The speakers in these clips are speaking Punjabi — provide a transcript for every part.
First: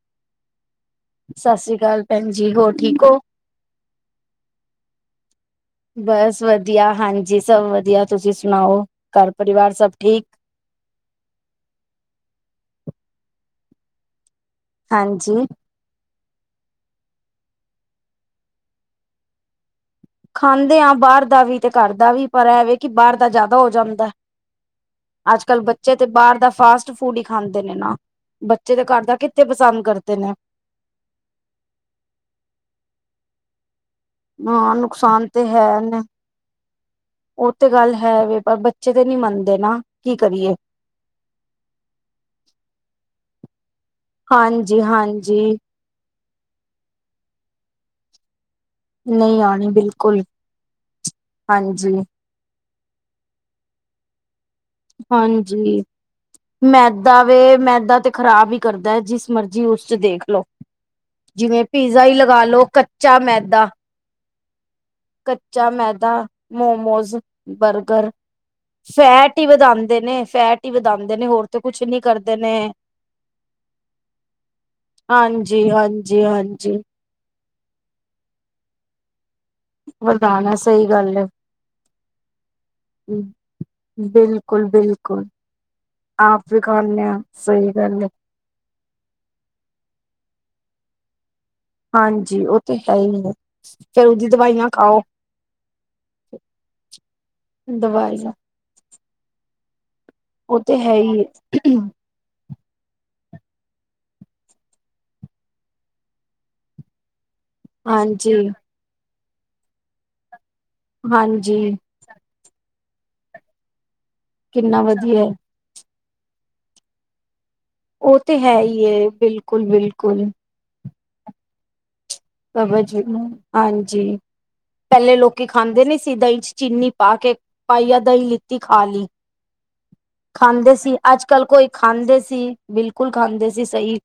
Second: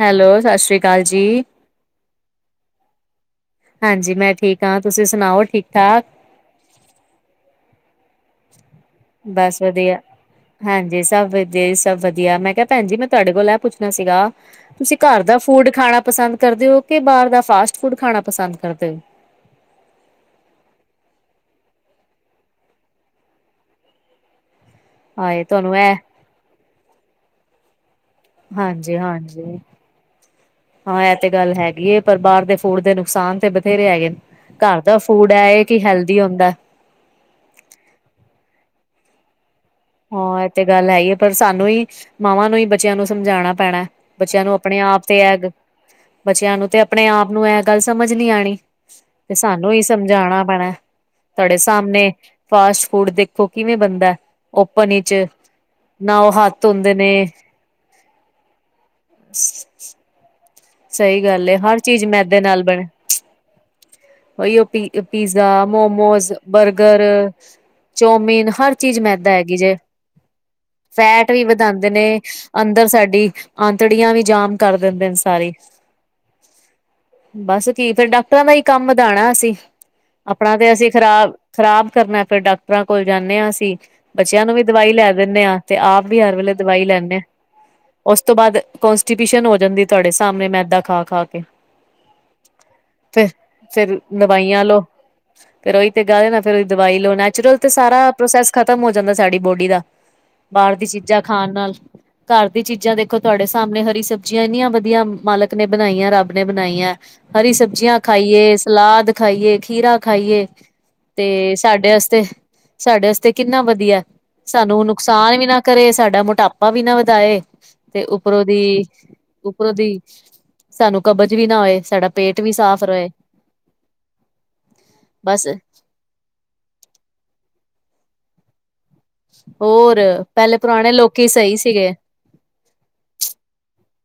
ਹੈਲ ਸਤਿ ਸ਼੍ਰੀ ਅਕਾਲ ਜੀ ਸਤਿ ਸ੍ਰੀ ਅਕਾਲ ਭੈਣ ਜੀ ਹੋਰ ਠੀਕ ਓ ਹਾਂਜੀ ਮੈਂ ਠੀਕ ਆ ਤੁਸੀਂ ਸੁਣਾਓ ਠੀਕ ਠਾਕ ਬਸ ਵਧੀਆ ਹਾਂਜੀ ਸਭ ਵਧੀਆ ਤੁਸੀਂ ਸੁਣਾਓ ਘਰ ਬਸ ਪਰਿਵਾਰ ਸਭ ਵਧੀਆ ਠੀਕ ਹਾਂਜੀ ਸਬ ਵਧੀਆ ਸਭ ਵਧੀਆ ਮੈਂ ਕਿਆ ਭੈਣ ਜੀ ਮੈਂ ਤੁਹਾਡੇ ਕੋਲ ਏ ਪੁੱਛਣਾ ਸੀਗਾ ਤੁਸੀਂ ਘਰ ਹਾਂਜੀ ਦਾ ਫੂਡ ਖਾਣਾ ਪਸੰਦ ਕਰਦੇ ਓ ਕਿ ਬਾਰ ਦਾ ਫਾਸਟ ਫੂਡ ਖਾਣਾ ਪਸੰਦ ਕਰਦੇ ਹਓ। ਖਾਂਦੇ ਆ ਬਾਰ ਦਾ ਵੀ ਤੇ ਘਰ ਦਾ ਵੀ ਪਰ ਐਵੇਂ ਕਿ ਬਾਰ ਦਾ ਜ਼ਿਆਦਾ ਹੋ ਜਾਂਦਾ ਹੈ ਹਾਏ ਅੱਜਕੱਲ੍ਹ ਦੇ ਤੁਹਾਨੂੰ ਇਹ ਬੱਚੇ ਤੇ ਬਾਹਰ ਦਾ ਫਾਸਟ ਫੂਡ ਹੀ ਖਾਂਦੇ ਨੇ ਨਾ ਬੱਚੇ ਤੇ ਹਾਂਜੀ ਘਰ ਦਾ ਕਿੱਥੇ ਹਾਂਜੀ ਪਸੰਦ ਕਰਦੇ ਨੇ ਹਾਂ ਇਹ ਤੇ ਗੱਲ ਹੈਗੀ ਹੈ ਪਰ ਬਾਹਰ ਦੇ ਫੂਡ ਦੇ ਨੁਕਸਾਨ ਤੇ ਬਥੇਰੇ ਹੈਗੇ ਨੇ ਹਾਂ ਘਰ ਦਾ ਨੁਕਸਾਨ ਫੂਡ ਹੈ ਕਿ ਹੈਲਦੀ ਹੁੰਦਾ ਓ ਤੇ ਗੱਲ ਹੈ ਵੇ ਪਰ ਬੱਚੇ ਤੇ ਨਹੀ ਮੰਨਦੇ ਨਾ ਕੀ ਹਾਂ ਇਹ ਕਰੀਏ ਤੇ ਗੱਲ ਹੈ ਇਹ ਪਰ ਸਾਨੂੰ ਹੀ ਮਾਵਾਂ ਨੂੰ ਹੀ ਬੱਚਿਆਂ ਨੂੰ ਸਮਝਾਉਣਾ ਪੈਣਾ ਬੱਚਿਆਂ ਨੂੰ ਆਪਣੇ ਹਾਂਜੀ ਆਪ ਤੇ ਐ ਹਾਂਜੀ। ਬੱਚਿਆਂ ਨੂੰ ਤੇ ਆਪਣੇ ਆਪ ਨੂੰ ਇਹ ਗੱਲ ਸਮਝ ਨਹੀ ਆਉਣੀ ਤੇ ਨਹੀਂ ਆਣੀ ਸਾਨੂੰ ਹੀ ਬਿਲਕੁਲ ਸਮਝਾਣਾ ਪੈਣਾ ਤੁਹਾਡੇ ਹਾਂਜੀ ਸਾਮਣੇ ਫਾਸਟ-ਫੂਡ ਦੇਖੋ ਕਿਵੇਂ ਬਣਦਾ ਹੈ ਹਾਂਜੀ ਉਹ ਹੱਥ ਧੋਂਦੇ ਨੇ ਮੈਦਾ ਵੇ ਮੈਦਾ ਤੇ ਖ਼ਰਾਬ ਈ ਕਰਦਾ ਹੈ ਜਿਸ ਮਰਜ਼ੀ ਉਸ ਚ ਦੇਖ ਲੋ ਸਹੀ ਗੱਲ ਏ ਜਿਵੇਂ ਹਰ ਚੀਜ਼ ਪੀਜ਼ਾ ਹੀ ਮੈਦੇ ਲਗਾ ਲੋ। ਕੱਚਾ ਮੈਦਾ। ਓਈ ਓ ਪੀ ਪੀਜ਼ਾ, ਕੱਚਾ ਮੈਦਾ momos, burger, momos burger chowmein ਹਰ ਚੀਜ਼ ਮੈਦਾ ਫੈਟ ਹੀ ਹੈਗੀ ਜੇ, ਵਧਾਉਂਦੇ ਨੇ ਫੈਟ ਹੀ ਵਧਾਉਂਦੇ ਨੇ ਫੈਟ ਵੀ ਹੋਰ ਤੇ ਕੁਛ ਵਧਾਦੇ ਨੀ ਨੇ ਕਰਦੇ ਅੰਦਰ ਸਾਡੀ ਆਂਤੜੀਆਂ ਵੀ ਜਾਮ ਕਰ ਦਿੰਦੇ ਨੇ ਸਾਰੀ। ਹਾਂਜੀ ਹਾਂਜੀ ਹਾਂਜੀ ਬਸ ਕੀ ਫੇਰ ਡਾਕਟਰਾਂ ਦਾ ਹੀ ਕੰਮ ਵਧਾਉਣਾ ਅਸੀਂ ਵਧਾਣਾ ਆਪਣਾ ਤੇ ਸਹੀ ਅਸੀਂ ਗੱਲ ਹੈ ਖ਼ਰਾਬ-ਖ਼ਰਾਬ ਕਰਨਾ ਏ, ਫਿਰ ਡਾਕਟਰਾਂ ਕੋਲ ਜਾਂਦੇ ਹਾਂ ਅਸੀਂ, ਬੱਚਿਆਂ ਨੂੰ ਵੀ ਬਿਲਕੁਲ ਦਵਾਈ ਲੈ ਬਿਲਕੁਲ ਦਿੰਦੇ ਹਾਂ, ਤੇ ਆਪ ਵੀ ਹਰ ਵੇਲੇ ਦਵਾਈ ਖਾਂਦੇ ਲੈਂਦੇ ਹਾਂ ਆ ਸਹੀ ਗੱਲ ਹੈ ਉਸ ਉਸ ਤੋਂ ਬਾਅਦ ਕੋਂਸਟੀਪਿਸ਼ਨ ਹੋ ਜਾਂਦੀ ਤੁਹਾਡੇ ਸਾਹਮਣੇ ਮੈਦਾ ਖਾ-ਖਾ ਕੇ ਹਾਂਜੀ ਉਹ ਤੇ ਹੈ ਹੀ ਹੈ। ਫੇਰ ਦਵਾਈਆਂ ਲੋ, ਫੇਰ ਉਹੀ ਤੇ ਗਾਲ ਨਾ ਫਿਰ ਉ ਦਵਾਈ ਲੋ, ਨੈਚੁਰਲ ਤੇ ਸਾਰਾ ਦਵਾਈਆਂ ਪ੍ਰੋਸੈਸ ਬਸ ਖ਼ਤਮ ਹੋ ਜਾਂਦਾ ਸਾਡੀ ਬੋਡੀ ਦਾ, ਉਹ ਬਾਹਰ ਤੇ ਦੀ ਹੈ ਹੀ ਚੀਜ਼ਾਂ ਖਾਣ ਨਾਲ ਹੈ। ਘਰ ਦੀ ਚੀਜ਼ਾਂ ਦੇਖੋ ਤੁਹਾਡੇ ਸਾਹਮਣੇ ਹਰੀ ਸਬਜ਼ੀਆਂ ਇੰਨੀਆਂ ਵਧੀਆ ਮਾਲਕ ਨੇ ਬਣਾਈਆਂ, ਰੱਬ ਨੇ ਬਣਾਈਆਂ। ਹਰੀ ਸਬਜ਼ੀਆਂ ਹਾਂਜੀ ਖਾਈਏ, ਸਲਾਦ ਖਾਈਏ, ਖੀਰਾ ਖਾਈਏ। ਤੇ ਹਾਂਜੀ ਸਾਡੇ ਅਸਤੇ, ਸਾਡੇ ਆਸਤੇ ਕਿੰਨਾ ਵਧੀਆ, ਕਿੰਨਾ ਸਾਨੂੰ ਵਧੀਆ ਨੁਕਸਾਨ ਵੀ ਨਾ ਕਰੇ ਸਾਡਾ ਮੋਟਾਪਾ ਵੀ ਨਾ ਵਧਾਏ, ਤੇ ਉਹ ਉੱਪਰੋਂ ਹੈ ਦੀ, ਹੀ ਏ ਉੱਪਰੋਂ ਦੀ ਬਿਲਕੁਲ-ਬਿਲਕੁਲ ਸਾਨੂੰ ਕਬਜ਼ ਵੀ ਨਾ ਹੋਏ, ਸਾਡਾ ਪੇਟ ਵੀ ਸਾਫ਼ ਰਹੇ ਜਿਨੁ ਹਾਂਜੀ, ਪਹਿਲੇ ਲੋਕੀ ਬਸ ਖਾਂਦੇ ਸੀ ਦਹੀਂ ਚ ਚੀਨੀ ਪਾਕੇ, ਪਾਈਆ ਦਹੀਂ ਲਿੱਤੀ ਖਾਲੀ। ਹੋਰ ਪਹਿਲੇ ਖਾਂਦੇ ਪੁਰਾਣੇ ਸੀ, ਲੋਕੀ ਅੱਜ-ਕੱਲ ਸਹੀ ਕੋਈ ਸੀਗੇ ਖਾਂਦੇ ਸੀ, ਬਿਲਕੁਲ ਖਾਂਦੇ ਸੀ ਸਹੀ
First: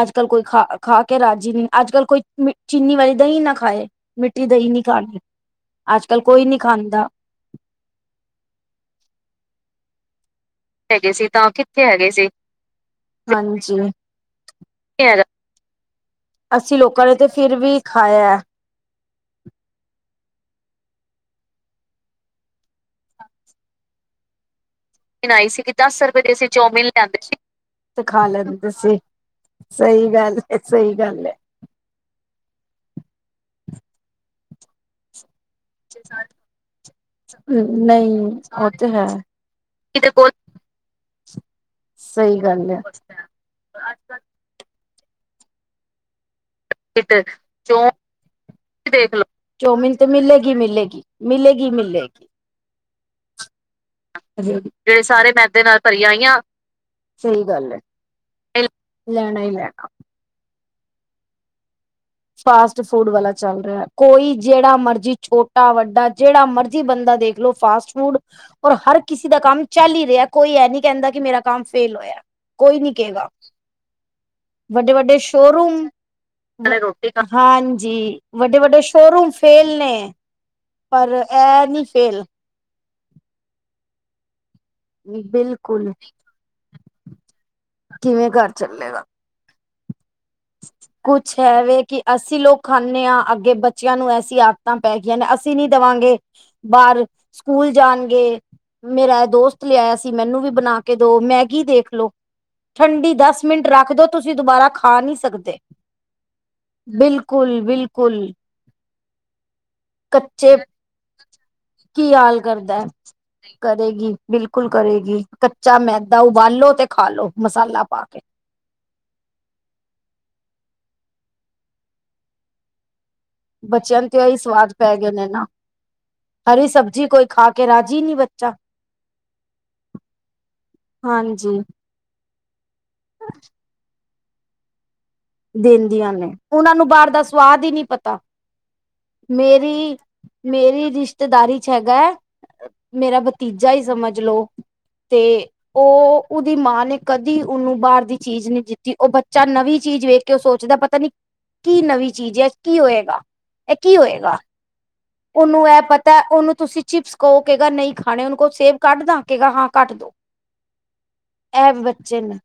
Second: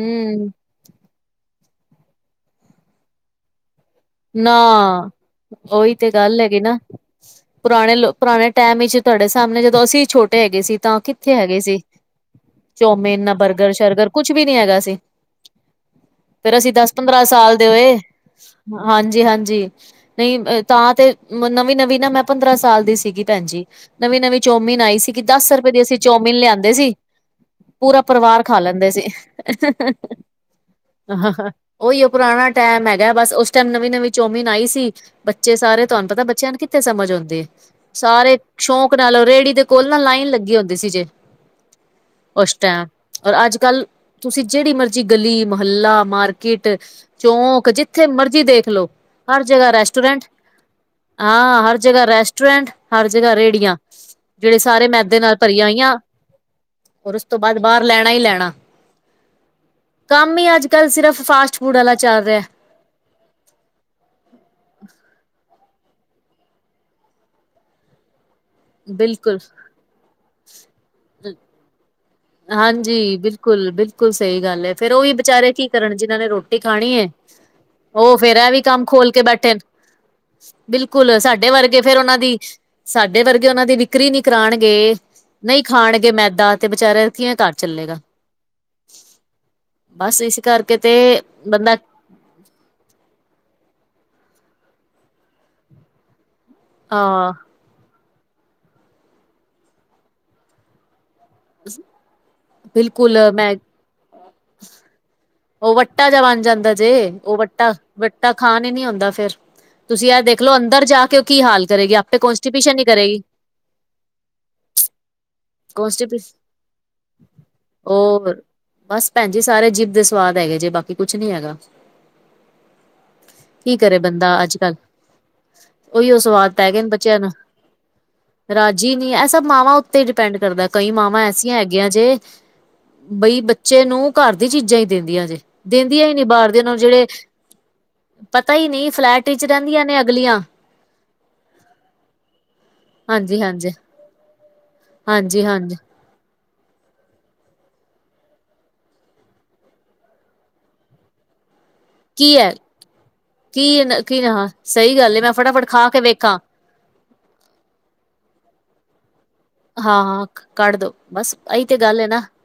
ਅੱਜ-ਕੱਲ ਕੋਈ ਖਾ, ਖਾਕੇ ਰਾਜ਼ੀ ਨਹੀਂ, ਅੱਜ-ਕੱਲ ਕੋਈ ਚੀਨੀ ਵਾਲੀ ਦਹੀਂ ਨਾ ਖਾਏ। ਮਿੱਠੀ ਨਾ, ਦਹੀਂ ਨੀ ਖਾਣੀ ਓਈ ਤੇ ਅੱਜ-ਕੱਲ ਗੱਲ ਕੋਈ ਨੀ ਹੈਗੀ ਨਾ। ਖਾਂਦਾ। ਪੁਰਾਣੇ ਲੋ, ਪੁਰਾਣੇ ਟਾਈਮ ਵਿੱਚ ਤੁਹਾਡੇ ਸਾਹਮਣੇ ਜਦੋਂ ਅਸੀਂ ਛੋਟੇ ਹੈਗੇ ਸੀ। ਤਾਂ ਕਿੱਥੇ ਹੈਗੇ ਸੀ, ਚੌਮਿਨ, ਨਾ ਹਾਂਜੀ ਬਰਗਰ-ਸ਼ਰਗਰ ਕੁਛ ਵੀ ਨੀ ਹੈਗਾ ਸੀ। ਫਿਰ ਅਸੀ ਅਸੀਂ ਲੋਕਾਂ ਨੇ ਦਸ-ਪੰਦਰਾਂ ਤੇ ਫਿਰ ਸਾਲ ਦੇ ਵੀ ਹੋਏ, ਖਾਇਆ। ਹਾਂਜੀ-ਹਾਂਜੀ ਨਹੀਂ ਤਾਂ ਤੇ, ਨਵੀਂ-ਨਵੀਂ ਨਾ ''ਮੈਂ ਪੰਦਰਾਂ ਸਾਲ ਦੀ ਸੀਗੀ ਭੈਨ ਜੀ ਨਵੀਂ-ਨਵੀਂ ਚੌਮੀਨ ਆਈ ਸੀਗੀ, ਦੱਸ ਰੁਪਏ ਦੀ ਅਸੀਂ ਚੌਮੀਨ ਲਿਆਂਦੇ ਸੀ ਪੂਰਾ ਪਰਿਵਾਰ ਖਾ ਲੈਂਦੇ ਸੀ। ਸਹੀ ਗੱਲ ਹੈ, ਸਹੀ ਗੱਲ ਹੈ। ਓਈਓ ਉਹ ਪੁਰਾਣਾ ਟਾਈਮ ਹੈਗਾ ਬਸ, ਉਸ ਟਾਈਮ ਨਵੀਂ-ਨਵੀਂ ਚੋਮੀਨ ਆਈ ਸੀ ਬੱਚੇ ਸਾਰੇ ਤੁਹਾਨੂੰ ਪਤਾ ਬੱਚਿਆਂ ਨੂੰ ਕਿੱਥੇ ਸਮਝ ਹੋਂਦੀ ਏ, ਨਹੀਂ ਸਾਰੇ ਉਹ ਤੇ ਸ਼ੌਕ ਹੈ, ਨਾਲ ਰੇਹੜੀ ਦੇ ਕੋਲ ਨਾ ਲਾਈਨ ਲੱਗੀ ਹੁੰਦੀ ਸੀ ਜੇ। ਸਹੀ ਉਸ ਗੱਲ ਹੈ। ਟਾਇਮ, ਔਰ ਅੱਜ-ਕੱਲ ਤੁਸੀ ਜਿਹੜੀ ਮਰਜ਼ੀ ਜੀ ਗਲੀ, ਮਹੱਲਾ, ਮਾਰਕੀਟ, ਚੌਂਕ ਜਿੱਥੇ ਮਰਜ ਦੇਖਲੋੋ, ਚ ਦੇਖ ਲਓ। ਹਰ ਜਗਾ ਚੌਮਿਨ ਤੇ ਰੈਸਟੋਰੈਂਟ, ਮਿਲੇਗੀ, ਮਿਲੇਗੀ, ਮਿਲੇਗੀ, ਹਾਂ ਹਰ ਜਗ੍ਹਾ ਮਿਲੇਗੀ। ਰੈਸਟੋਰੈਂਟ ਹਰ ਜਗ੍ਹਾ ਰੇੜੀਆਂ, ਜਿਹੜੇ ਸਾਰੇ ਮੈਦੇ ਨਾਲ ਭਰੀਆਂ ਹੋਈਆਂ ਉਸ ਤੋ ਸਹੀ ਬਾਅਦ, ਗੱਲ ਹੈ, ਬਾਹਰ ਲੈਣਾ ਹੀ ਲੈਣਾ। ਲੈਣਾ ਹੀ ਲੈਣਾ। ਕੰਮ ਈ ਅੱਜ-ਕਲ ਸਿਰਫ ਫਾਸਟ-ਫੂਡ ਵਾਲਾ ਚੱਲ ਰਿਹਾ। ਫਾਸਟ ਫੂਡ ਵਾਲਾ ਚੱਲ ਰਿਹਾ, ਕੋਈ ਜਿਹੜਾ ਮਰਜੀ ਛੋਟ ਟਾ ਵੱਡਾ ਜਿਹੜਾ ਮਰਜੀ ਬੰਦਾ ਦੇਖਲੋੋ ਫਾਸਟ ਫੂਡ, ਔਰ ਹਰ ਕਿਸੀ ਬਿਲਕੁਲ ਦਾ ਕੰਮ ਚੱਲ ਈ ਰਿਹਾ, ਕੋਈ ਇਹ ਨੀ ਕਹਿੰਦਾ ਕਿ ਮੇਰਾ ਕੰਮ ਫੇਲ ਹੋਇਆ। ਕੋਈ ਨੀ ਹਾਂਜੀ, ਕਹੇਗਾ, ਬਿਲਕੁਲ-ਬਿਲਕੁਲ ਸਹੀ ਗੱਲ ਏ, ਫੇਰ ਉਹ ਵੀ ਵੱਡੇ-ਵੱਡੇ ਬਚਾਰੇ ਕੀ ਸ਼ੋਰੂਮ ਕਰਨ ਜਿਹਨਾਂ ਨੇ ਰੋਟੀ ਨਾਲੇ ਖਾਣੀਏ। ਰੋਟੀ ਖਾ ਹਾਂਜੀ, ਵੱਡੇ-ਵੱਡੇ ਸ਼ੋਰੂਮ ਫੇਲ ਨੇ। ਪਰ ਬਿਲਕੁਲ, ਸਾਡੇ ਐ ਵਰਗੇ ਨੀ ਫੇਰ ਉਹਨਾਂ ਫੇਲ, ਦੀ ਸਾਡੇ ਵਰਗੇ ਉਹਨਾਂ ਦੀ ਵਿਕ੍ਰੀ ਨੀ ਕਰਾਣਗੇ, ਨਹੀਂ ਬਿਲਕੁਲ ਖਾਣਗੇ ਮੈਦਾ, ਤੇ ਵਿਚਾਰੇ ਜੇ ਘਰ ਚੱਲੇਗਾ, ਕਿਵੇਂ ਘਰ ਚੱਲੇਗਾ। ਬਸ ਇਸ ਕਰਕੇ ਤੇ ਕੁਛ ਹੈ ਬੰਦਾ ਵੇ ਕਿ ਅਸੀਂ ਲੋਕ ਖਾਂਦੇ ਹਾਂ ਅੱਗੇ ਬੱਚਿਆਂ ਨੂੰ ਐਸੀ ਆਦਤਾਂ ਪੈ ਗਈਆਂ ਨੇ ਅਸੀਂ ਨੀ ਦੇਵਾਂਗੇ ਬਾਹਰ ਅਹ ਸਕੂਲ ਜਾਣਗੇ ਮੇਰਾ ਦੋਸਤ ਲਿਆਇਆ ਸੀ ਮੈਨੂੰ ਵੀ ਬਣਾ ਕੇ ਦੋ ਮੈਂ ਦੇਖਲੋ ਠੰਡੀ ਬਿਲਕੁਲ ਦਸ ਮੈਂ ਮਿੰਟ ਰੱਖ ਦਿਓ ਤੁਸੀਂ ਦੁਬਾਰਾ ਖਾ ਨਹੀਂ ਉਹ ਵੱਟਾ ਜਿਹਾ ਬਣ ਜਾਂਦਾ ਜੇ ਉਹ ਵੱਟਾ ਬਿਲਕੁਲ-ਬਿਲਕੁਲ, ਵੱਟਾ ਖਾਣ ਹੀ ਨੀ ਹੁੰਦਾ ਫੇਰ ਤੁਸੀਂ ਯਾਰ ਦੇਖਲੋ ਕੱਚੇ ਅੰਦਰ ਜਾ ਕੇ ਉਹ ਕੀ ਹਾਲ ਕਰੇਗੀ ਕੀ ਆਪੇ ਹਾਲ ਕੋਂਸਟੀਪੀਸ਼ਨ ਕਰਦੈ। ਹੀ ਕਰੇਗੀ ਕਰੇਗੀ ਬਿਲਕੁਲ ਕਰੇਗੀ ਕੱਚਾ ਮੈਦਾ ਕੋਂਸਟੀਪੇਸ਼ ਉਬਾਲੋ ਤੇ ਖਾਲੋ ਮਸਾਲਾ ਪਾ ਕੇ ਹੋਰ ਬਸ ਭੈਣ ਜੀ ਸਾਰੇ ਜੀਭ ਦੇ ਸਵਾਦ ਹੈਗੇ ਜੇ ਬਾਕੀ ਕੁਛ ਨੀ ਹੈਗਾ ਕੀ ਬੱਚਿਆਂ ਤੇ ਇਹੀ ਸਵਾਦ ਪੈ ਗਏ ਨੇ ਨਾ ਉਹੀ ਓ ਸਵਾਦ ਹਰੀ ਪੈ ਗਏ ਨੇ ਸਬਜ਼ੀ ਬੱਚਿਆਂ ਕੋਈ ਨੂੰ ਖਾ ਕੇ ਰਾਜੀ ਨੀ ਬੱਚਾ ਰਾਜੀ ਨੀ ਇਹ ਸਭ ਮਾਵਾਂ ਉੱਤੇ ਪੈਡ ਕਰਦਾ ਕਈ ਮਾਵਾਂ ਐਸੀਆਂ ਹਾਂਜੀ ਹੈਗੀਆਂ ਜੇ ਬਈ ਬੱਚੇ ਨੂੰ ਘਰ ਦੀ ਚੀਜ਼ਾਂ ਹੀ ਦਿੰਦੀਆਂ ਜੇ ਦਿੰਦੀਆਂ ਹੀ ਨੀ ਨੇ ਬਾਹਰ ਦੀ ਉਹਨਾਂ ਨੂੰ ਜਿਹੜੇ ਬਾਹਰ ਦਾ ਸਵਾਦ ਹੀ ਨਹੀਂ ਪਤਾ ਹੀ ਨਹੀਂ ਫਲੈਟ ਵਿਚ ਰਹਿੰਦੀਆਂ ਮੇਰੀ ਨੇ ਅਗਲੀਆਂ ਮੇਰੀ ਰਿਸ਼ਤੇਦਾਰੀ ਚ ਹੈਗਾ ਹੈ ਮੇਰਾ ਹਾਂਜੀ ਹਾਂਜੀ ਭਤੀਜਾ ਹੀ ਸਮਝ ਲੋਓ ਹਾਂਜੀ ਤੇ ਹਾਂਜੀ ਉਹ ਉਹਦੀ ਮਾਂ ਨੇ ਕਦੀ ਉਹਨੂੰ ਬਾਹਰ ਦੀ ਚੀਜ਼ ਨਹੀਂ ਦਿੱਤੀ ਉਹ ਬੱਚਾ ਨਵੀਂ ਚੀਜ਼ ਵੇਖ ਕਿ ਉਹ ਸੋਚਦਾ ਪਤਾ ਨੀ ਕੀ ਨਵੀਂ ਚੀਜ਼ ਹੈ ਕੀ ਹੋਏਗਾ ਇਹ ਕੀ ਹੋਏਗਾ ਸਹੀ ਗੱਲ ਹੈ, ਮੈਂ ਫਟਾਫਟ ਉਹਨੂੰ ਇਹ ਖਾ ਕੇ ਪਤਾ ਵੇਖਾਂ ਉਹਨੂੰ ਤੁਸੀਂ ਚਿਪਸ ਕਹੋ ਕਹਿਗਾ ਨਹੀਂ ਖਾਣੇ ਕੋ ਸੇਬ ਕੱਢਦਾ ਕੇ ਗਾ ਹਾਂ [unintelligible] ਹਾਂ ਕੱਢ ਦੋ ਬਸ ਅਸੀਂ ਇਹ ਤੇ ਗੱਲ ਹੈ ਬੱਚੇ ਨਾ ਨੇ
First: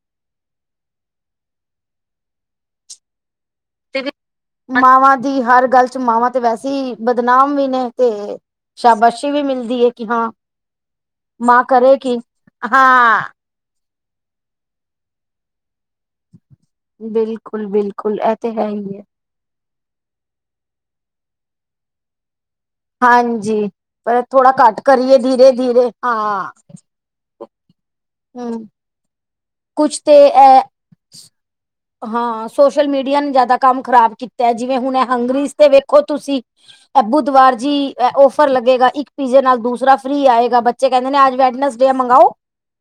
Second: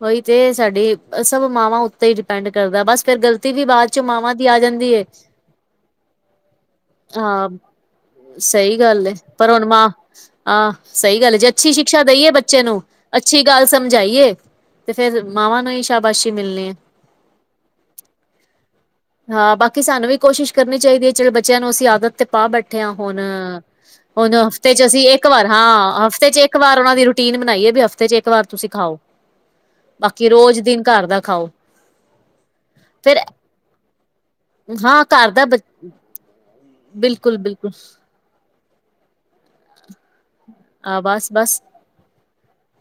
ਕੋਈ ਜੇ ਸਾਡੀ ਸਭ ਮਾਵਾਂ ਉੱਤੇ ਹੀ ਡਿਪੈਂਡ ਕਰਦਾ ਬਸ ਫੇਰ ਗਲਤੀ ਵੀ ਬਾਅਦ ਚ ਮਾਵਾਂ ਦੀ ਆ ਜਾਂਦੀ ਹੈ ਮਾਵਾਂ ਦੀ ਹਰ ਗੱਲ ਚ ਮਾਵਾਂ ਤੇ ਵੈਸੇ ਹੀ ਹਾਂ ਬਦਨਾਮ ਵੀ ਨੇ ਤੇ [unintelligible] ਸਹੀ ਗੱਲ ਸ਼ਾਬਾਸ਼ੀ ਵੀ ਪਰ ਹੁਣ ਮਿਲਦੀ ਮਾਂ ਹੈ ਕਿ ਹਾਂ ਸਹੀ ਗੱਲ ਮਾਂ ਅੱਛੀ ਸ਼ਿਕਸ਼ਾ ਕਰੇਗੀ। ਦਈਏ ਬੱਚੇ ਨੂੰ ਹਾਂ ਅੱਛੇ ਗੱਲ ਸਮਝਾਈਏ ਤੇ ਫੇਰ ਮਾਵਾਂ ਨੂੰ ਹੀ ਸ਼ਾਬਾਸ਼ੀ ਮਿਲਣੀ ਹੈ ਬਿਲਕੁਲ ਬਿਲਕੁਲ ਇਹ ਤਾਂ ਹੈ ਹੀ ਹਾਂ ਬਾਕੀ ਸਾਨੂੰ ਵੀ ਕੋਸ਼ਿਸ਼ ਕਰਨੀ ਚਾਹੀਦੀ ਹੈ ਚਲੋ ਬੱਚਿਆਂ ਨੂੰ ਅਸੀਂ ਆਦਤ ਤੇ ਪਾ ਬੈਠੇ ਬੈਠਿਆ ਹੁਣ ਹਾਂਜੀ। ਪਰ ਹੁਣ ਥੋੜਾ ਹਫ਼ਤੇ ਘੱਟ ਚ ਅਸੀਂ ਕਰੀਏ ਇੱਕ ਵਾਰ ਧੀਰੇ ਧੀਰੇ ਹਾਂ ਘਰ ਉਹਨਾਂ ਦੀ ਰੂਟੀਨ ਬਣਾਈਏ ਵੀ ਹਫ਼ਤੇ ਚ ਇਕ ਵਾਰ ਤੁਸੀਂ ਹੂੰ ਖਾਓ ਕੁਛ ਤੇ ਬਾਕੀ ਇਹ ਰੋਜ਼ ਦਿਨ ਘਰ ਦਾ ਖਾਓ ਹਾਂ, ਸੋਸ਼ਲ ਫੇਰ ਮੀਡੀਆ ਨੇ ਜ਼ਿਆਦਾ ਕੰਮ ਖ਼ਰਾਬ ਕੀਤਾ। ਜਿਵੇਂ ਹੁਣ ਹਾਂ ਘਰ ਦਾ ਹੰਗਰੀਜ਼ ਤੇ ਵੇਖੋ ਤੁਸੀਂ ਬਿਲਕੁਲ ਬੁੱਧਵਾਰ ਜੀ ਬਿਲਕੁਲ ਆਫਰ ਲੱਗੇਗਾ। ਪੀਜ਼ੇ ਨਾਲ ਦੂਸਰਾ ਫਰੀ ਆਏਗਾ ਬੱਚੇ ਕਹਿੰਦੇ ਨੇ ਅਜ ਵੈਡਨਸ ਡੇ ਹੈ ਮੰਗਵਾਓ।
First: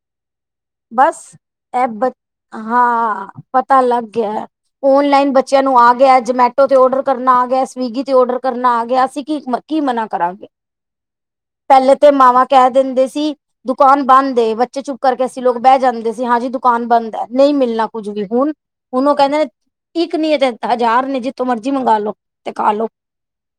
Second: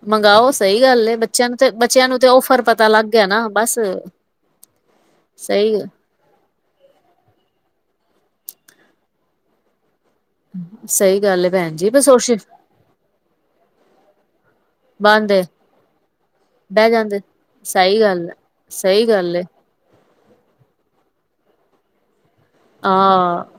ਮੰਗਓ, ਸਹੀ ਗੱਲ ਏ ਬੱਚਿਆਂ ਨੂੰ ਤੇ ਇਹ ਬੱਚਿਆਂ ਬ ਨੂੰ ਤੇ ਔਫਰ ਪਤਾ ਲੱਗ ਗਿਆ ਹਾਂ ਨਾ। ਬਸ ਪਤਾ ਲੱਗ ਗਿਆ, ਆਨਲਾਈਨ ਬੱਚਿਆਂ ਨੂੰ ਸਹੀ ਆ ਆ ਗਿਆ ਜਮੈਟੋ ਤੇ ਆਰਡਰ ਕਰਨਾ ਆ ਗਿਆ ਸਵੀਗੀ ਤੇ ਆਰਡਰ ਅਸੀਂ ਕੀ ਕੀ ਮਨਾ ਕਰਾਂਗੇ ਸਹੀ ਗੱਲ ਹੈ ਭੈਣ ਜੀ ਪਹਿਲੇ ਬਸ ਤੇ ਸੋਸ਼ ਮਾਵਾਂ ਕਹਿ ਦਿੰਦੇ ਸੀ ਦੁਕਾਨ ਬੰਦ ਏ ਬੱਚੇ ਚੁੱਪ ਕਰਕੇ ਬਣਦੇ ਅਸੀਂ ਲੋਕ ਬਹਿ ਜਾਂਦੇ ਸੀ ਹਾਂਜੀ, ਦੁਕਾਨ ਬਹਿ ਬੰਦ ਜਾਂਦੇ ਹੈ ਨਹੀਂ ਮਿਲਣਾ ਸਹੀ ਕੁੱਝ ਵੀ। ਗੱਲ ਹੈ ਹੁਨ ਸਹੀ ਉਹ ਗੱਲ ਏ ਕਹਿੰਦੇ ਇੱਕ ਨੀ ਹੈ ਤੇ ਹਜ਼ਾਰ ਨੇ ਜਿੱਥੋਂ ਮਰਜੀ ਮੰਗ ਲੋੋ। ਆ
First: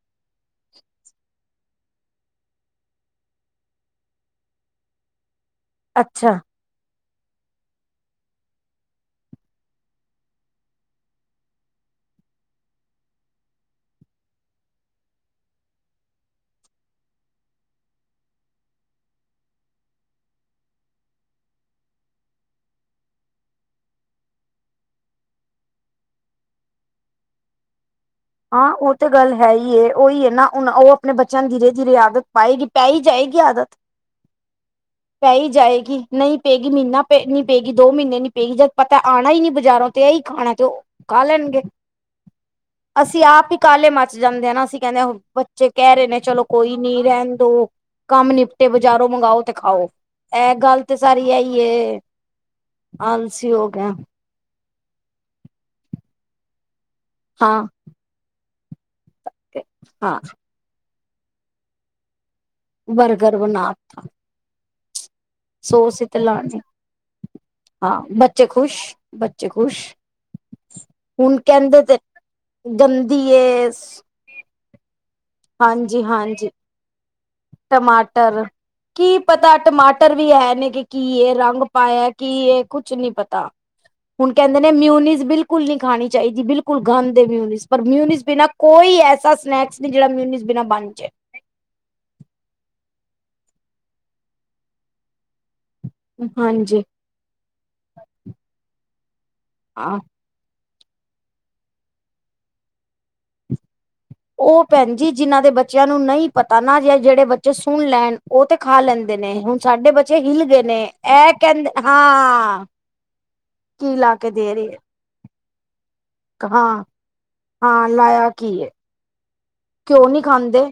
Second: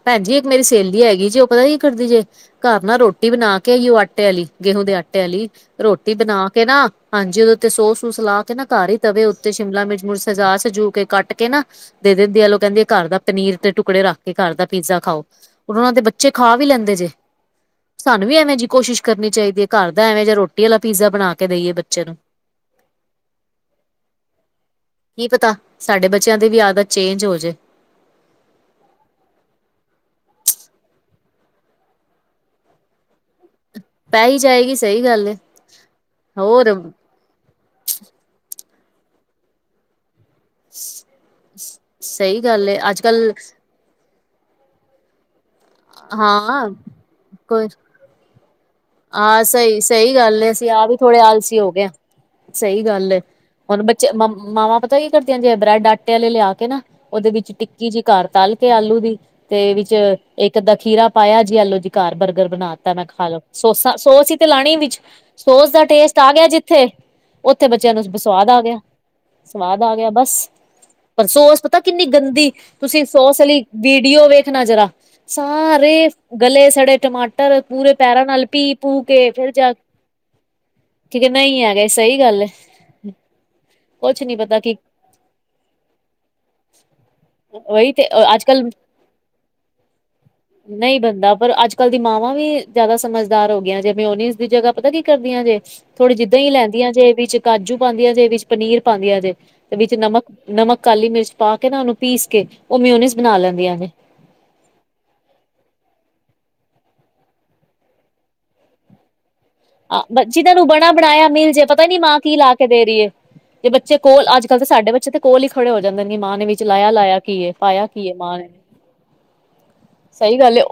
ਭੈਣ ਜੀ ਇੱਕ ਮੇਰੀ ਸਹੇਲੀ ਹੈਗੀ ਜੇ ਉਹ ਪਤਾ ਕਿ ਕਰਦੀ ਜੇ ਘਰ ਨਾ ਰੋਟੀ ਬਣਾ ਕੇ ਏਹੋ ਹੀ ਆਟੇ ਵਾਲੀ ਗੇਹੂ ਦੇ ਆਟੇ ਵਾਲੀ ਰੋਟੀ ਅੱਛਾ ਬਣਾ ਕੇ ਨਾ ਹਾਂਜੀ, ਉਹ ਦੇ ਉੱਤੇ ਸੋਸ-ਸੂਸ ਲਾ ਕੇ ਨਾ ਘਰ ਹੀ ਤਵੇ ਉੱਤੇ ਸ਼ਿਮਲਾ ਮਿਰਚ-ਮੁਰਚ ਸਜਾ-ਸਜਾ ਕੇ ਕੱਟ ਕੇ ਨਾ ਦੇ ਦਿੰਦੀ ਆ, ਲੋ ਕਹਿੰਦੀ ਆ ਘਰ ਦਾ ਪਨੀਰ ਤੇ ਟੁ ਟੁਕੜੇ ਰੱਖ ਕੇ ਘਰ ਦਾ ਪੀਜ਼ਾ ਖਾਓ ਉਹਨਾਂ ਦੇ ਬੱਚੇ ਖਾ ਵੀ ਲੈਂਦੇ ਜੇ। ਸਾਨੂੰ ਵੀ ਐਵੇਂ ਜਿਹੀ ਕੋਸ਼ਿਸ਼ ਕਰਨੀ ਚਾਹੀਦੀ ਹੈ ਘਰ ਦਾ ਐਵੇਂ ਜਿਹਾ ਰੋਟੀ ਵਾਲਾ ਪੀਜ਼ਾ ਬਣਾ ਕੇ ਦੇਈਏ ਬੱਚੇ ਨੂੰ। ਕੀ ਪਤਾ, ਸਾਡੇ ਬੱਚਿਆਂ ਦੀ ਵੀ ਆਦਤ ਚੇਂਜ ਹੋਜੇ। ਹਾਂ, ਉਹ ਤੇ ਗੱਲ ਹੈ ਹੀ ਉਹੀ ਹੈ ਨਾ ਹੁਣ ਉਹ ਆਪਣੇ ਬੱਚਿਆਂ ਦੀ ਧੀਰੇ-ਧੀਰੇ ਆਦਤ ਪਾਏਗੀ। ਪੈ ਹੀ ਜਾਏਗੀ ਆਦਤ ਪੈ ਹੀ ਜਾਏਗੀ ਸਹੀ ਗੱਲ ਪੈ ਏ ਹੀ ਜਾਏਗੀ ਨਹੀਂ ਹੋਰ ਪਏਗੀ ਮਹੀਨਾ ਨੀ ਪਏਗੀ ਦੋ ਮਹੀਨੇ ਨੀ ਪਏਗੀ ਜਦ ਪਤਾ ਆਣਾ ਹੀ ਨੀ ਬਾਜ਼ਾਰੋਂ ਤੇ ਇਹ ਹੀ ਖਾਣਾ ਤੇ ਉਹ ਖਾ ਲੈਣਗੇ। ਸਹੀ ਗੱਲ ਹੈ ਅਸੀਂ ਅੱਜ-ਕੱਲ੍ਹ ਆਪ ਹੀ ਕਾਲੇ ਮੱਚ ਜਾਂਦੇ ਆ ਨਾ ਅਸੀਂ ਕਹਿੰਦੇ ਹ ਬੱਚੇ ਕਹਿ ਰਹੇ ਨੇ ਚਲੋ ਹਾਂ ਕੋਈ ਨੀ ਰਹਿਣ ਦੋ ਕੋਈ ਕੰਮ ਨੀ ਤੇ ਬਜ਼ਾਰੋ ਮੰਗਓ ਹਾਂ ਤੇ ਸਹੀ ਖਾਓ ਸਹੀ ਏ ਇਹ ਅਸੀਂ ਗੱਲ ਆਪ ਵੀ ਤੇ ਥੋੜੇ ਸਾਰੀ ਆਲਸੀ ਏਹੀ ਹੋ ਗਏ ਆ। ਏ ਸਹੀ ਗੱਲ ਹੈ, ਆਲਸੀ ਹੋ ਹੁਣ ਗਿਆ ਬੱਚੇ ਮ ਮਾਵਾ ਪ ਕਈ ਕਰਦੀਆਂ ਜੇ ਬ੍ਰੈਡ ਆਟੇ ਵਾਲੇ ਲਿਆ ਕੇ ਨਾ ਉਹਦੇ ਵਿੱਚ ਹਾਂ ਟਿੱਕੀ ਜਿਹੀ ਘਰ ਤਲ ਕੇ ਆਲੂ ਦੀ ਤੇ ਵਿੱਚ ਹਾਂ ਇੱਕ-ਅਦਾ ਖੀਰਾ ਪਾਇਆ ਜੀ ਏਲੋ ਜੀ ਘਰ ਬਰਗਰ ਬਣਾ ਦਿੱਤਾ ਮੈਂ ਖਾ ਬਰਗਰ ਲੋ। ਬਣਾ ਸੋਸਾ-ਸੋਸ ਹੀ ਤੇ ਲਾਣੀ ਵਿੱਚ ਸੋਸ ਦਾ ਟੇਸਟ ਤੇ ਆ ਗਿਆ ਲਾਣੀ ਜਿੱਥੇ ਉੱਥੇ ਬੱਚਿਆਂ ਹਾਂ ਨੂੰ ਬੱਚੇ ਸਵਾਦ ਆ ਖੁਸ਼ ਗਿਆ- ਬੱਚੇ ਖੁਸ਼ ਸਵਾਦ ਆ ਗਿਆ ਬਸ ਪਰ ਹੁਣ ਸੋਸ ਪਤਾ ਕਹਿੰਦੇ ਤੇ ਕਿੰਨੀ ਗੰਦੀ ਤੁਸੀਂ ਗੰਦੀ ਸੋਸ ਵਾਲੀ ਏ ਵੀਡੀਓ ਵੇਖਣਾ ਜਰਾ ਹਾਂਜੀ ਸਾਰੇ ਹਾਂਜੀ ਗਲੇ-ਸੜੇ ਟਮਾਟਰ ਪੂਰੇ ਪੈਰਾਂ ਟਮਾਟਰ ਨਾਲ ਪੀ ਪੂ ਕੀ ਕੇ ਫਿਰ ਪਤਾ ਜਾ ਟਮਾਟਰ ਵੀ ਹੈ ਨੇ ਕਿ ਕੀ ਠੀਕ ਇਹ ਨਹੀਂ ਰੰਗ ਹੈਗੇ ਪਾਇਆ ਸਹੀ ਕੀ ਗੱਲ ਹੈ ਇਹ ਕੁਛ ਨਹੀ ਪਤਾ ਕੁਛ ਹੁਣ ਨੀ ਪਤਾ ਕਹਿੰਦੇ ਨੇ ਕਿ ਮਿਊਨਿਜ਼ ਬਿਲਕੁਲ ਨਹੀ ਖਾਣੀ ਚਾਹੀਦੀ ਬਿਲਕੁਲ ਗੰਦ ਮਿਊਨਿਜ਼ ਪਰ ਉਹੀ ਤੇ ਮਿਊਨਿਜ਼ ਅੱਜ ਬਿਨਾਂ ਕੱਲ ਕੋਈ ਐ ਏਸਾ ਸਨੈਕਸ ਜਿਹੜਾ ਮਿਊਨਿਜ਼ ਬਿਨਾਂ ਬਣ ਜਾਏ। ਦਾ ਪਰ ਅੱਜ-ਕੱਲ੍ਹ ਦੀ ਮਾਵਾਂ ਵੀ ਜ਼ਿਆਦਾ ਸਮਝਦਾਰ ਹੋ ਗਈਆਂ ਜੇ ਮਿਊਨਿਜ ਦੀ ਜਗ੍ਹਾ ਪਤਾ ਕੀ ਕਰਦੀਆਂ ਜੇ ਥੋੜੀ ਜੀ ਦਹੀਂ ਹਾਂਜੀ ਲੈਂਦੀਆਂ ਜੇ ਵਿੱਚ ਕਾਜੂ ਪਾਉਂਦੀਆਂ ਜੇ, ਪਨੀਰ ਪਾਉਂਦੀਆਂ ਜੇ ਵਿੱਚ ਹਾਂ ਨਮਕ ਨਮਕ- ਕਾਲੀ ਮਿਰਚ ਪਾ ਕੇ ਨਾ ਉਹਨੂੰ ਪੀਸ ਕੇ ਉਹ ਮਿਊਨਿਜ਼ ਬਣਾ ਲੈਂਦੀਆਂ ਨੇ। ਉਹ ਭੈਣ ਜੀ ਜਿਨਾਂ ਦੇ ਬੱਚਿਆਂ ਨੂੰ ਨਹੀਂ ਪਤਾ ਨਾ ਜੇ ਜਿਹੜੇ ਬੱਚੇ ਸੁਣ ਲੈਣ ਉਹ ਤੇ ਖਾ ਲੈਂਦੇ ਨੇ ਹੁਣ ਸਾਡੇ ਆ ਬੱਚੇ ਬੱਚੀ ਹਿੱਲ ਗਏ ਤੁਹਨੂੰ ਨੇ ਬਣਾ- ਬਣਾਇਆ ਇਹ ਮਿਲ ਜੈ ਕਹਿੰਦੇ ਪਤਾ ਨੀ ਮਾਂ ਕੀ ਹਾਂ ਲਾਕੇ ਦੇ ਰਹੀ ਹੈ। ਤੇ ਕੀ ਬੱਚੇ ਲਾ ਕੋਲ ਕੇ ਦੇ ਅੱਜ-ਕੱਲ੍ਹ ਤਾਂ ਰਹੀ ਹੈ ਸਾਡੇ ਬੱਚੇ ਤੇ ਕੋਲ ਹੀ ਖੜੇ ਹੋ ਜਾਂਦੇ ਨੇ ਮਾਂ ਨੇ ਵਿੱਚ ਹਾਂ ਲਾਇਆ-ਲਾਇਆ ਕੀ ਏ ਪਾਇਆ ਹਾਂ ਕੀ ਹੈਏ ਲਾਇਆ ਮਾਂ ਨੇ ਏ ਘਿਓ ਨਹੀ ਸਹੀ ਗੱਲ ਖਾਂਦੇ ਹੈ,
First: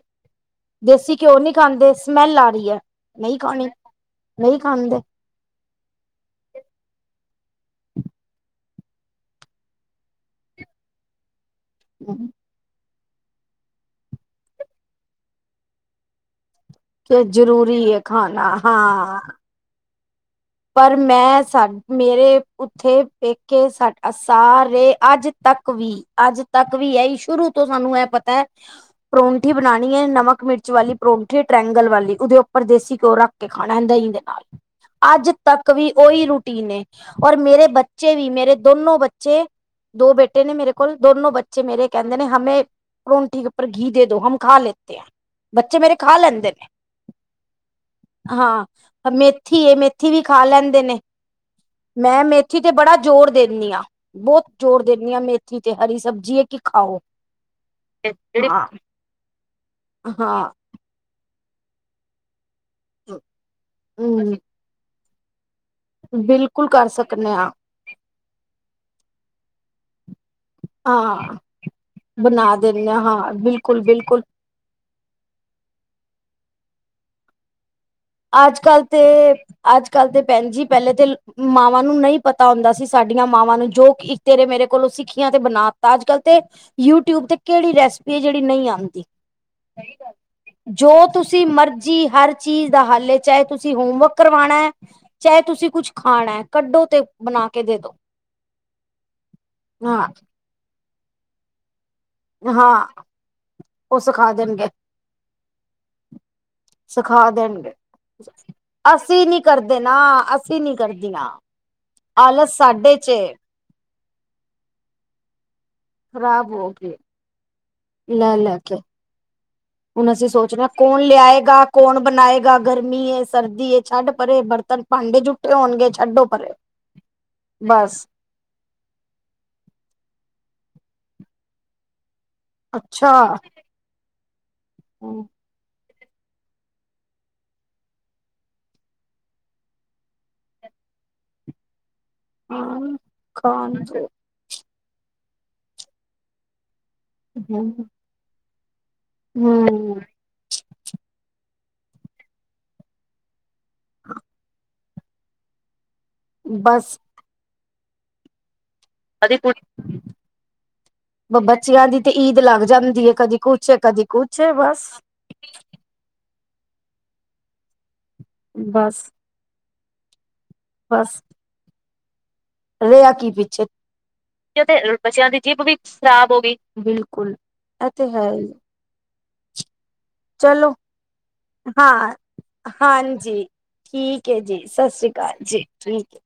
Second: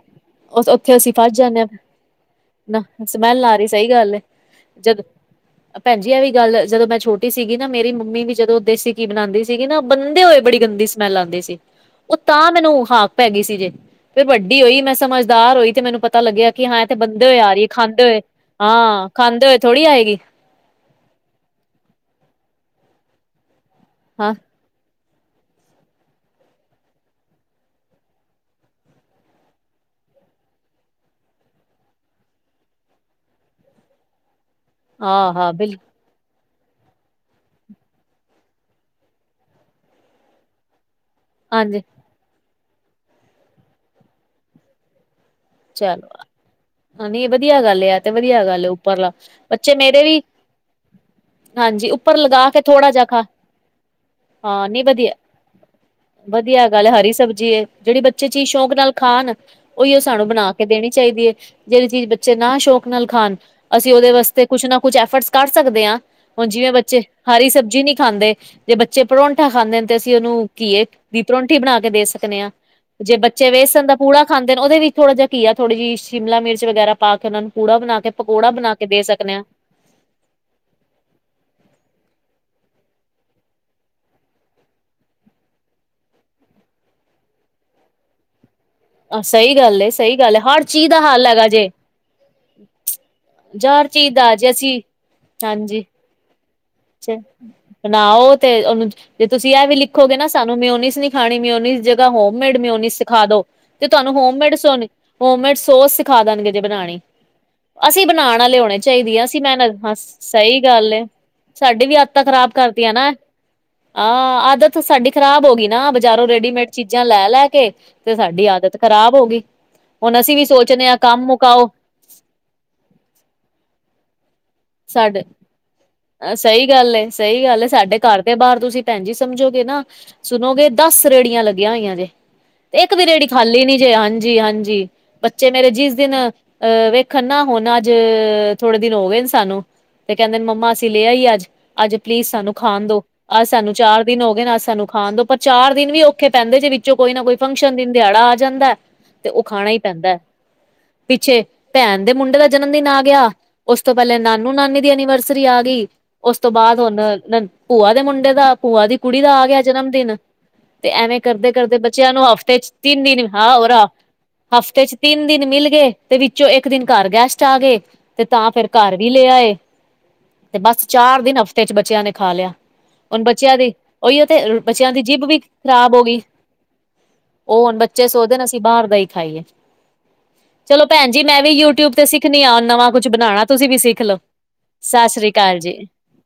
ਉੱਥੇ ਅਸੀਂ ਦੇਸੀ ਫਸ ਘਿਓ ਨਹੀ ਜਾਂਦੇ ਹਾਂ ਖਾਂਦੇ ਸਮੈਲ ਆ ਰਹੀ ਹੈ ਨਾ ਨਹੀਂ ਸਮੈਲ ਆ ਰਹੀ ਖਾਣੀ। ਸਹੀ ਗੱਲ ਹੈ ਨਹੀਂ ਖਾਂਦੇ ਜਦੋਂ ਭੈਣਜੀ ਇਹ ਵੀ ਗੱਲ ਜਦੋਂ ਮੈਂ ਛੋਟੀ ਸੀਗੀ ਨਾ ਮੇਰੀ ਮੰਮੀ ਵੀ ਜਦੋਂ ਦੇਸੀ ਘੀ ਬਣਾਉਂਦੀ ਸੀ। ਕਿਨਾ ਬੰਦੇ ਹੋਏ ਬੜੀ ਗੰਦੀ ਸਮੈਲ ਆਉਂਦੀ ਸੀ। ਉਹ ਤਾਂ ਮੈਨੂੰ ਹਾਕ ਪੈ ਗਈ ਸੀ ਜੇ ਫਿਰ ਵੱਡੀ ਹੋਈ ਮੈਂ ਸਮਝਦਾਰ ਹੋਈ ਤੇ ਮੈਨੂੰ ਪਤਾ ਲੱਗਿਆ। ਕਿ ਹਾਂ ਇਥੇ ਬੰਦੇ ਹੋਏ ਆ ਰਹੀ ਹੈ ਖਾਂਦੇ ਹੋਏ ਹਾਂ ਖਾਂਦੇ ਹੋਏ ਥੋੜ੍ਹੀ ਆਏਗੀ। ਪਰ ਮੈਂ ਸਾਡ ਮੇਰੇ ਉੱਥੇ ਪੇਕੇ ਸਾ ਹਾਂ ਸਾਰੇ ਅੱਜ ਤੱਕ ਵੀ ਅੱਜ ਤੱਕ ਵੀ ਹੈ ਹੀ ਸ਼ੁਰੂ ਤੋਂ ਸਾਨੂੰ ਇਹ ਪਤਾ ਹੈ ਪਰੌਂਠੀ ਬਣਾਉਣੀ ਹੈ ਨਮਕ-ਮਿਰਚ ਵਾਲੀ ਪਰੌਂਠੇ ਟ੍ਰੈਂਗਲ ਵਾਲੀ ਉਹਦੇ ਉੱਪਰ ਦੇਸੀ ਘਿਓ ਰਖ ਕੇ ਖਾਣਾ ਇਂਦਾ ਇਂਦੇ ਨਾਲ ਅੱਜ ਹਾਂ-ਹਾਂ, ਤੱਕ ਬਿਲਕੁਲ। ਵੀ ਉਹੀ ਰੂਟੀਨ ਏ ਔਰ ਮੇਰੇ ਬੱਚੇ ਵੀ ਮੇਰੇ ਦੋਨੋ ਬੱਚੇ ਦੋ ਬੇਟੇ ਬੇਟੇ ਨੇ ਮੇਰੇ ਕੋਲ ਦੋਨੋ ਬੱਚੇ ਹਾਂਜੀ ਮੇਰੇ ਕਹਿੰਦੇ ਨੇ ਹਮੇ ਪਰੋਂਠੀ ਕੇ ਉੱਪਰ ਘੀ ਦੇ ਦੋ ਹਮ ਖਾ ਲੇਤੇ ਏ ਬੱਚੇ ਮੇਰੇ ਖਾ ਚਲੋ ਲੈਂਦੇ ਨੇ ਨਹੀਂ ਵਧੀਆ ਗੱਲ ਆ ਤੇ ਵਧੀਆ ਗੱਲ ਹਾਂ ਉੱਪਰਲਾ ਮੇਥੀ ਮੇ ਬੱਚੇ ਮੇਰੇ ਮੇਥੀ ਵੀ ਖਾ ਲੈਂਦੇ ਨੇ ਹਾਂਜੀ ਉੱਪਰ ਮੈਂ ਲਗਾ ਕੇ ਮੇਥੀ ਤੇ ਥੋੜਾ ਬੜਾ ਜਿਆ ਖਾ ਜ਼ੋਰ ਦਿੰਦੀ ਹਾਂ। ਬਹੁਤ ਹਾਂ ਜ਼ੋਰ ਨਹੀਂ ਵਧੀਆ ਦਿੰਦੀ ਹਾਂ ਮੇਥੀ ਤੇ ਹਰੀ ਸਬਜ਼ੀ ਹੈ ਕਿ ਵਧੀਆ ਗੱਲ ਖਾਓ। ਹੈ ਹਰੀ ਸਬਜ਼ੀ ਜਿਹੜੀ ਬੱਚੇ ਚੀਜ਼ ਹਾਂ ਸ਼ੌਂਕ ਨਾਲ ਖਣ ਉਹੀ ਹਾਂ ਬਣਾ ਕੇ ਦੇਣੀ ਚਾਹੀਦੀ ਹੈ ਜਿਹੜੀ ਚੀਜ਼ ਬੱਚੇ ਨਾ ਸ਼ੌਕ ਨਾਲ ਖਾਣ ਅਸੀਂ ਉਹਦੇ ਹਮ ਵਾਸਤੇ ਕੁਛ ਨਾ ਕੁਛ ਐਫਰਟਸ ਕਰ ਸਕਦੇ ਆ ਹੁਨ ਬਿਲਕੁਲ ਜਿਵੇਂ ਕਰ ਬੱਚੇ ਸਕਦੇ ਹਰੀ ਹਾਂ ਸਬਜ਼ੀ ਨਹੀ ਖਾਂਦੇ ਜੇ ਬੱਚੇ ਪਰੋਂਂਠਾ ਖਾਂਦੇ ਨੇ ਤੇ ਅਸੀਂ ਉਹਨੂੰ ਕੀ ਏ ਵੀ ਹਾਂ ਪਰੋਂਠੀ ਬਣਾ ਕੇ ਦੇ ਸਕਨੇ ਆ ਬਣਾ ਦਿੰਦੇ ਹਾਂ ਜੇ ਹਾਂ ਬੱਚੇ ਬਿਲਕੁਲ ਵੇਸਣ ਤਾਂ ਪੂੜਾ ਬਿਲਕੁਲ ਖਾਂਦ ਨ ਉਹਦੇ ਵਿੱਚ ਥੋੜਾ ਜਿਆ ਘੀਆ ਥੋੜੀ ਸ਼ਿਮਲਾ ਮਿਰਚ ਵਗੈਰਾ ਪਾ ਕੇ ਉਹਨਾਂ ਨੂੰ ਪੁੜਾ ਬਣਾ ਕੇ ਪਕੌੜਾ ਅੱਜ ਬਣਾ ਕੱਲ ਕੇ ਤੇ ਦੇ ਸਕਦੇ ਹਾਂ ਅੱਜ ਕੱਲ ਤੇ ਭੈਨ ਜੀ ਪਹਿਲੇ ਤੇ ਮਾਵਾਂ ਨੂੰ ਨਹੀਂ ਪਤਾ ਹੁੰਦਾ ਸੀ ਸਾਡੀਆਂ ਮਾਵਾਂ ਨੂੰ ਜੋ ਤੇਰੇ ਮੇਰੇ ਕੋਲ ਸਿੱਖੀਆਂ ਤੇ ਬਨਾ ਤਾ ਅੱਜ ਕੱਲ੍ਹ ਤੇ ਯੂਟਿਊਬ ਤੇ ਕਿਹੜੀ ਰੈਸਪੀ ਹੈ ਜਿਹੜੀ ਨਹੀਂ ਆਂਂਦੀ ਆਹ ਸਹੀ ਗੱਲ ਏ ਸਹੀ ਗੱਲ ਹੈ ਹਰ ਚੀਜ਼ ਜੋ ਦਾ ਹੱਲ ਤੁਸੀਂ ਹੈਗਾ ਜੇ ਮਰਜੀ ਹਰ ਚੀਜ਼ ਦਾ ਹੱਲ ਚਾਹੇ ਤੁਸੀਂ ਹਰ ਹੋਮਵਰਕ ਚੀਜ਼ ਦਾ ਜੇ ਕਰਵਾਣਾ ਅਸੀਂ ਚਾਹੇ ਤੁਸੀਂ ਕੁੱਛ ਖਾਣਾ ਕੱਢੋ ਤੇ ਬਣਾ ਕੇ ਦੇ ਦੋ ਬਨਾਓ ਤੇ ਉਹਨੂੰ ਜੇ ਤੁਸੀਂ ਇਹ ਵੀ ਹਾਂ ਲਿਖੋਗੇ ਨਾ ਸਾਨੂੰ ਮਿਓਨੀਜ਼ ਨੀ ਖਾਣੀ ਮਿਉਨੀਜ਼ ਦੀ ਜਗ੍ਹਾ ਹੋਮੇਡ ਹਾਂ ਮਿਉਨਿਜ਼ ਸਿੱਖਾ ਦੋ ਤੇ ਉਹ ਤੁਹਾਨੂੰ ਸਿਖਾ ਹੋਮੇਡ ਦੇਣਗੇ ਸੋ ਹੋਮੇਡ ਸੋਸ ਸਿਖਾ ਦੇਣਗੇ ਜੇ ਬਨਾਣੀ ਸਿਖਾ ਦੇਣਗੇ ਅਸੀਂ ਬਨਾਣ ਆਲੇ ਹੋਣੇ ਚਾਹੀਦੀ ਏ ਅਸੀਂ ਨੀ ਮੈ ਕਰਦੇ ਹ ਨਾ ਸਹੀ ਅਸੀਂ ਨੀ ਗੱਲ ਏ। ਕਰਦੀਆਂ ਸਾਡੀ ਵੀ ਆਦਤਾਂ ਖ਼ਰਾਬ ਆਲਸ ਕਰਤੀਆਂ ਸਾਡੇ ਚ ਨਾ। ਏ ਹਾਂ ਆਦਤ ਤੇ ਸਾਡੀ ਖ਼ਰਾਬ ਹੋ ਗਈ ਨਾ ਬਜ਼ਾਰੋਂ ਖ਼ਰਾਬ ਰੇਡੀਮੇਡ ਹੋ ਗਏ ਚੀਜ਼ਾਂ ਲੈ ਲੈ ਕੇ। ਤੇ ਲੈ ਸਾਡੀ ਲੈ ਕੇ ਆਦਤ ਖ਼ਰਾਬ ਹੋ ਗਈ ਹੁਣ ਹੁਨ ਅਸੀਂ ਵੀ ਸੋਚਣਾ ਸੋਚਨੇ ਆ ਕੌਣ ਕੰਮ ਲਿਆਏਗਾ ਮੁਕਾਓ ਕੌਣ ਬਣਾਏਗਾ ਗਰਮੀ ਏ ਸਰਦੀ ਏ ਛੱਡ ਪਰੇ ਬਰਤਨ ਭਾਂਡੇ ਜੂਠੇ ਹੋਣਗੇ। ਛੱਡੋ ਏ ਪਰੇ ਸਹੀ ਗੱਲ ਏ ਸਹੀ ਗੱਲ ਏ ਸਾਡੇ ਬਸ ਘਰ ਬਾਹਰ ਤੁਸੀਂ ਭੈਨ ਜੀ ਸਮਝੋਗੇ ਨਾ ਸੁਨੋਗੇ ਦਸ ਰੇੜੀਆਂ ਲੱਗੀਆਂ ਹੋਈਆਂ ਜੇ। ਏਕ ਵੀ ਅੱਛਾ ਰੇਹੜੀ ਖਾਲੀ ਨੀ ਜੇ ਹਾਂਜੀ ਹਾਂਜੀ ਬੱਚੇ ਮੇਰੇ। ਜਿਸ ਦਿਨ ਅਹ ਵੇਖਣ ਨਾ ਹੁਨ ਅੱਜ ਥੋੜੇ ਦਿਨ ਹੋ ਗਏ ਨੇ ਸਾਨੂੰ। ਤੇ ਕਹਿੰਦੇ ਨ ਮੰਮਾ ਅਸ ਲੇ ਆਈ ਅੱਜ ਅੱਜ ਪਲੀਜ਼ ਸਾਨੂੰ ਖਾਨ ਦੋ ਅੱਜ ਸਾਨੂੰ ਖਾਣ ਚਾਰ ਚ ਦਿਨ ਹੋ ਗਏ ਅੱਜ ਸਾਨੂੰ ਖਾਨ ਦੋ ਪ। ਚਾਰ ਦਿਨ ਵੀ ਔਖੇ ਪੈਂਦੇ ਜੇ ਵਿੱਚੋਂ ਕੋਈ ਨਾ ਕੋਈ ਹੂੰ ਫੰਕਸ਼ਨ ਦਿਨ ਦਿਹਾੜਾ ਆ ਜਾਂਦਾ। ਤੇ ਉਹ ਖਾਣਾ ਈ ਹੂੰ ਪੈਂਦਾ। ਪਿੱਛੇ ਭੈਨ ਦੇ ਮੁੰਡੇ ਦਾ ਜਨਮ ਦਿਨ ਆ ਗਿਆ ਉਸ ਤੋਂ ਪਹਿਲੇ ਨਾਨੂ ਨਾਨੀ ਦੀ ਐਨੀਵਰਸਰੀ ਆ ਗ। ਉਸ ਤੋਂ ਬਾਅਦ ਬਸ ਹੁਨ ਭੂਆ ਦੇ ਮੁੰਡੇ ਦਾ ਭੂਆ ਦੀ ਕੁੜੀ ਦਾ ਆ ਗਿਆ ਜਨਮ ਦਿਨ। ਤੇ ਏਵੇਂ ਕਰਦੇ ਕਰਦੇ ਦੀ ਤੇ ਬੱਚਿਆਂ ਨੂੰ ਈਦ ਹਫ਼ਤੇ ਲੱਗ ਚ ਤਿੰਨ ਜਾਂਦੀ ਹੈ ਦਿਨ ਕਦੀ ਹਾਂ ਹੋ ਕੁਛ ਕਦੀ ਕੁਛ ਬਸ ਹਫ਼ਤੇ ਚ ਤਿੰਨ ਤਿੰਨ ਦਿਨ ਮਿਲ ਗਏ ਤੇ ਵਿੱਚੋਂ ਇੱਕ ਦਿਨ ਘਰ ਗੈਸਟ ਆ ਗਏ ਤੇ ਤਾਂ ਫਿਰ ਘਰ ਬਸ ਵੀ ਲੈ ਆਏ। ਤੇ ਬਸ ਚਾਰ ਦਿਨ ਹਫ਼ਤੇ ਚ ਬੱਚਿਆਂ ਨੇ ਖਾ ਲਿਆ। ਰਿਹਾ ਹੁਣ ਕੀ ਬੱਚਿਆਂ ਪਿੱਛੇ ਦੀ ਉਹੀ ਉਹ ਤੇ ਬੱਚਿਆਂ ਦੀ ਜੀਬ ਵੀ ਖ਼ਰਾਬ ਹੋ ਗਈ। ਉਹ ਹੁਨ ਇਹ ਬੱਚੇ ਤੇ ਹੈ ਸੋਚਦੇ ਨੇ ਹੀ ਅਸੀਂ ਬਾਹਰ ਦਾ ਹੀ ਖਾਈਏ। ਚਲੋ ਭੈਨ ਜੀ ਮੈਂ ਵੀ ਯੂਟਿਊਬ ਤੇ ਹਾਂ ਸਿੱਖਨੀ ਆ ਨਵਾਂ ਕੁਛ ਹਾਂਜੀ ਬਨਾਣਾ ਤੁਸੀਂ ਵੀ ਸਿੱਖ ਲਓ ਠੀਕ ਹੈ ਜੀ ਸਤਿ ਸ੍ਰੀ। ਅਕਾਲ ਜੀ ਠਕ। [unintelligible]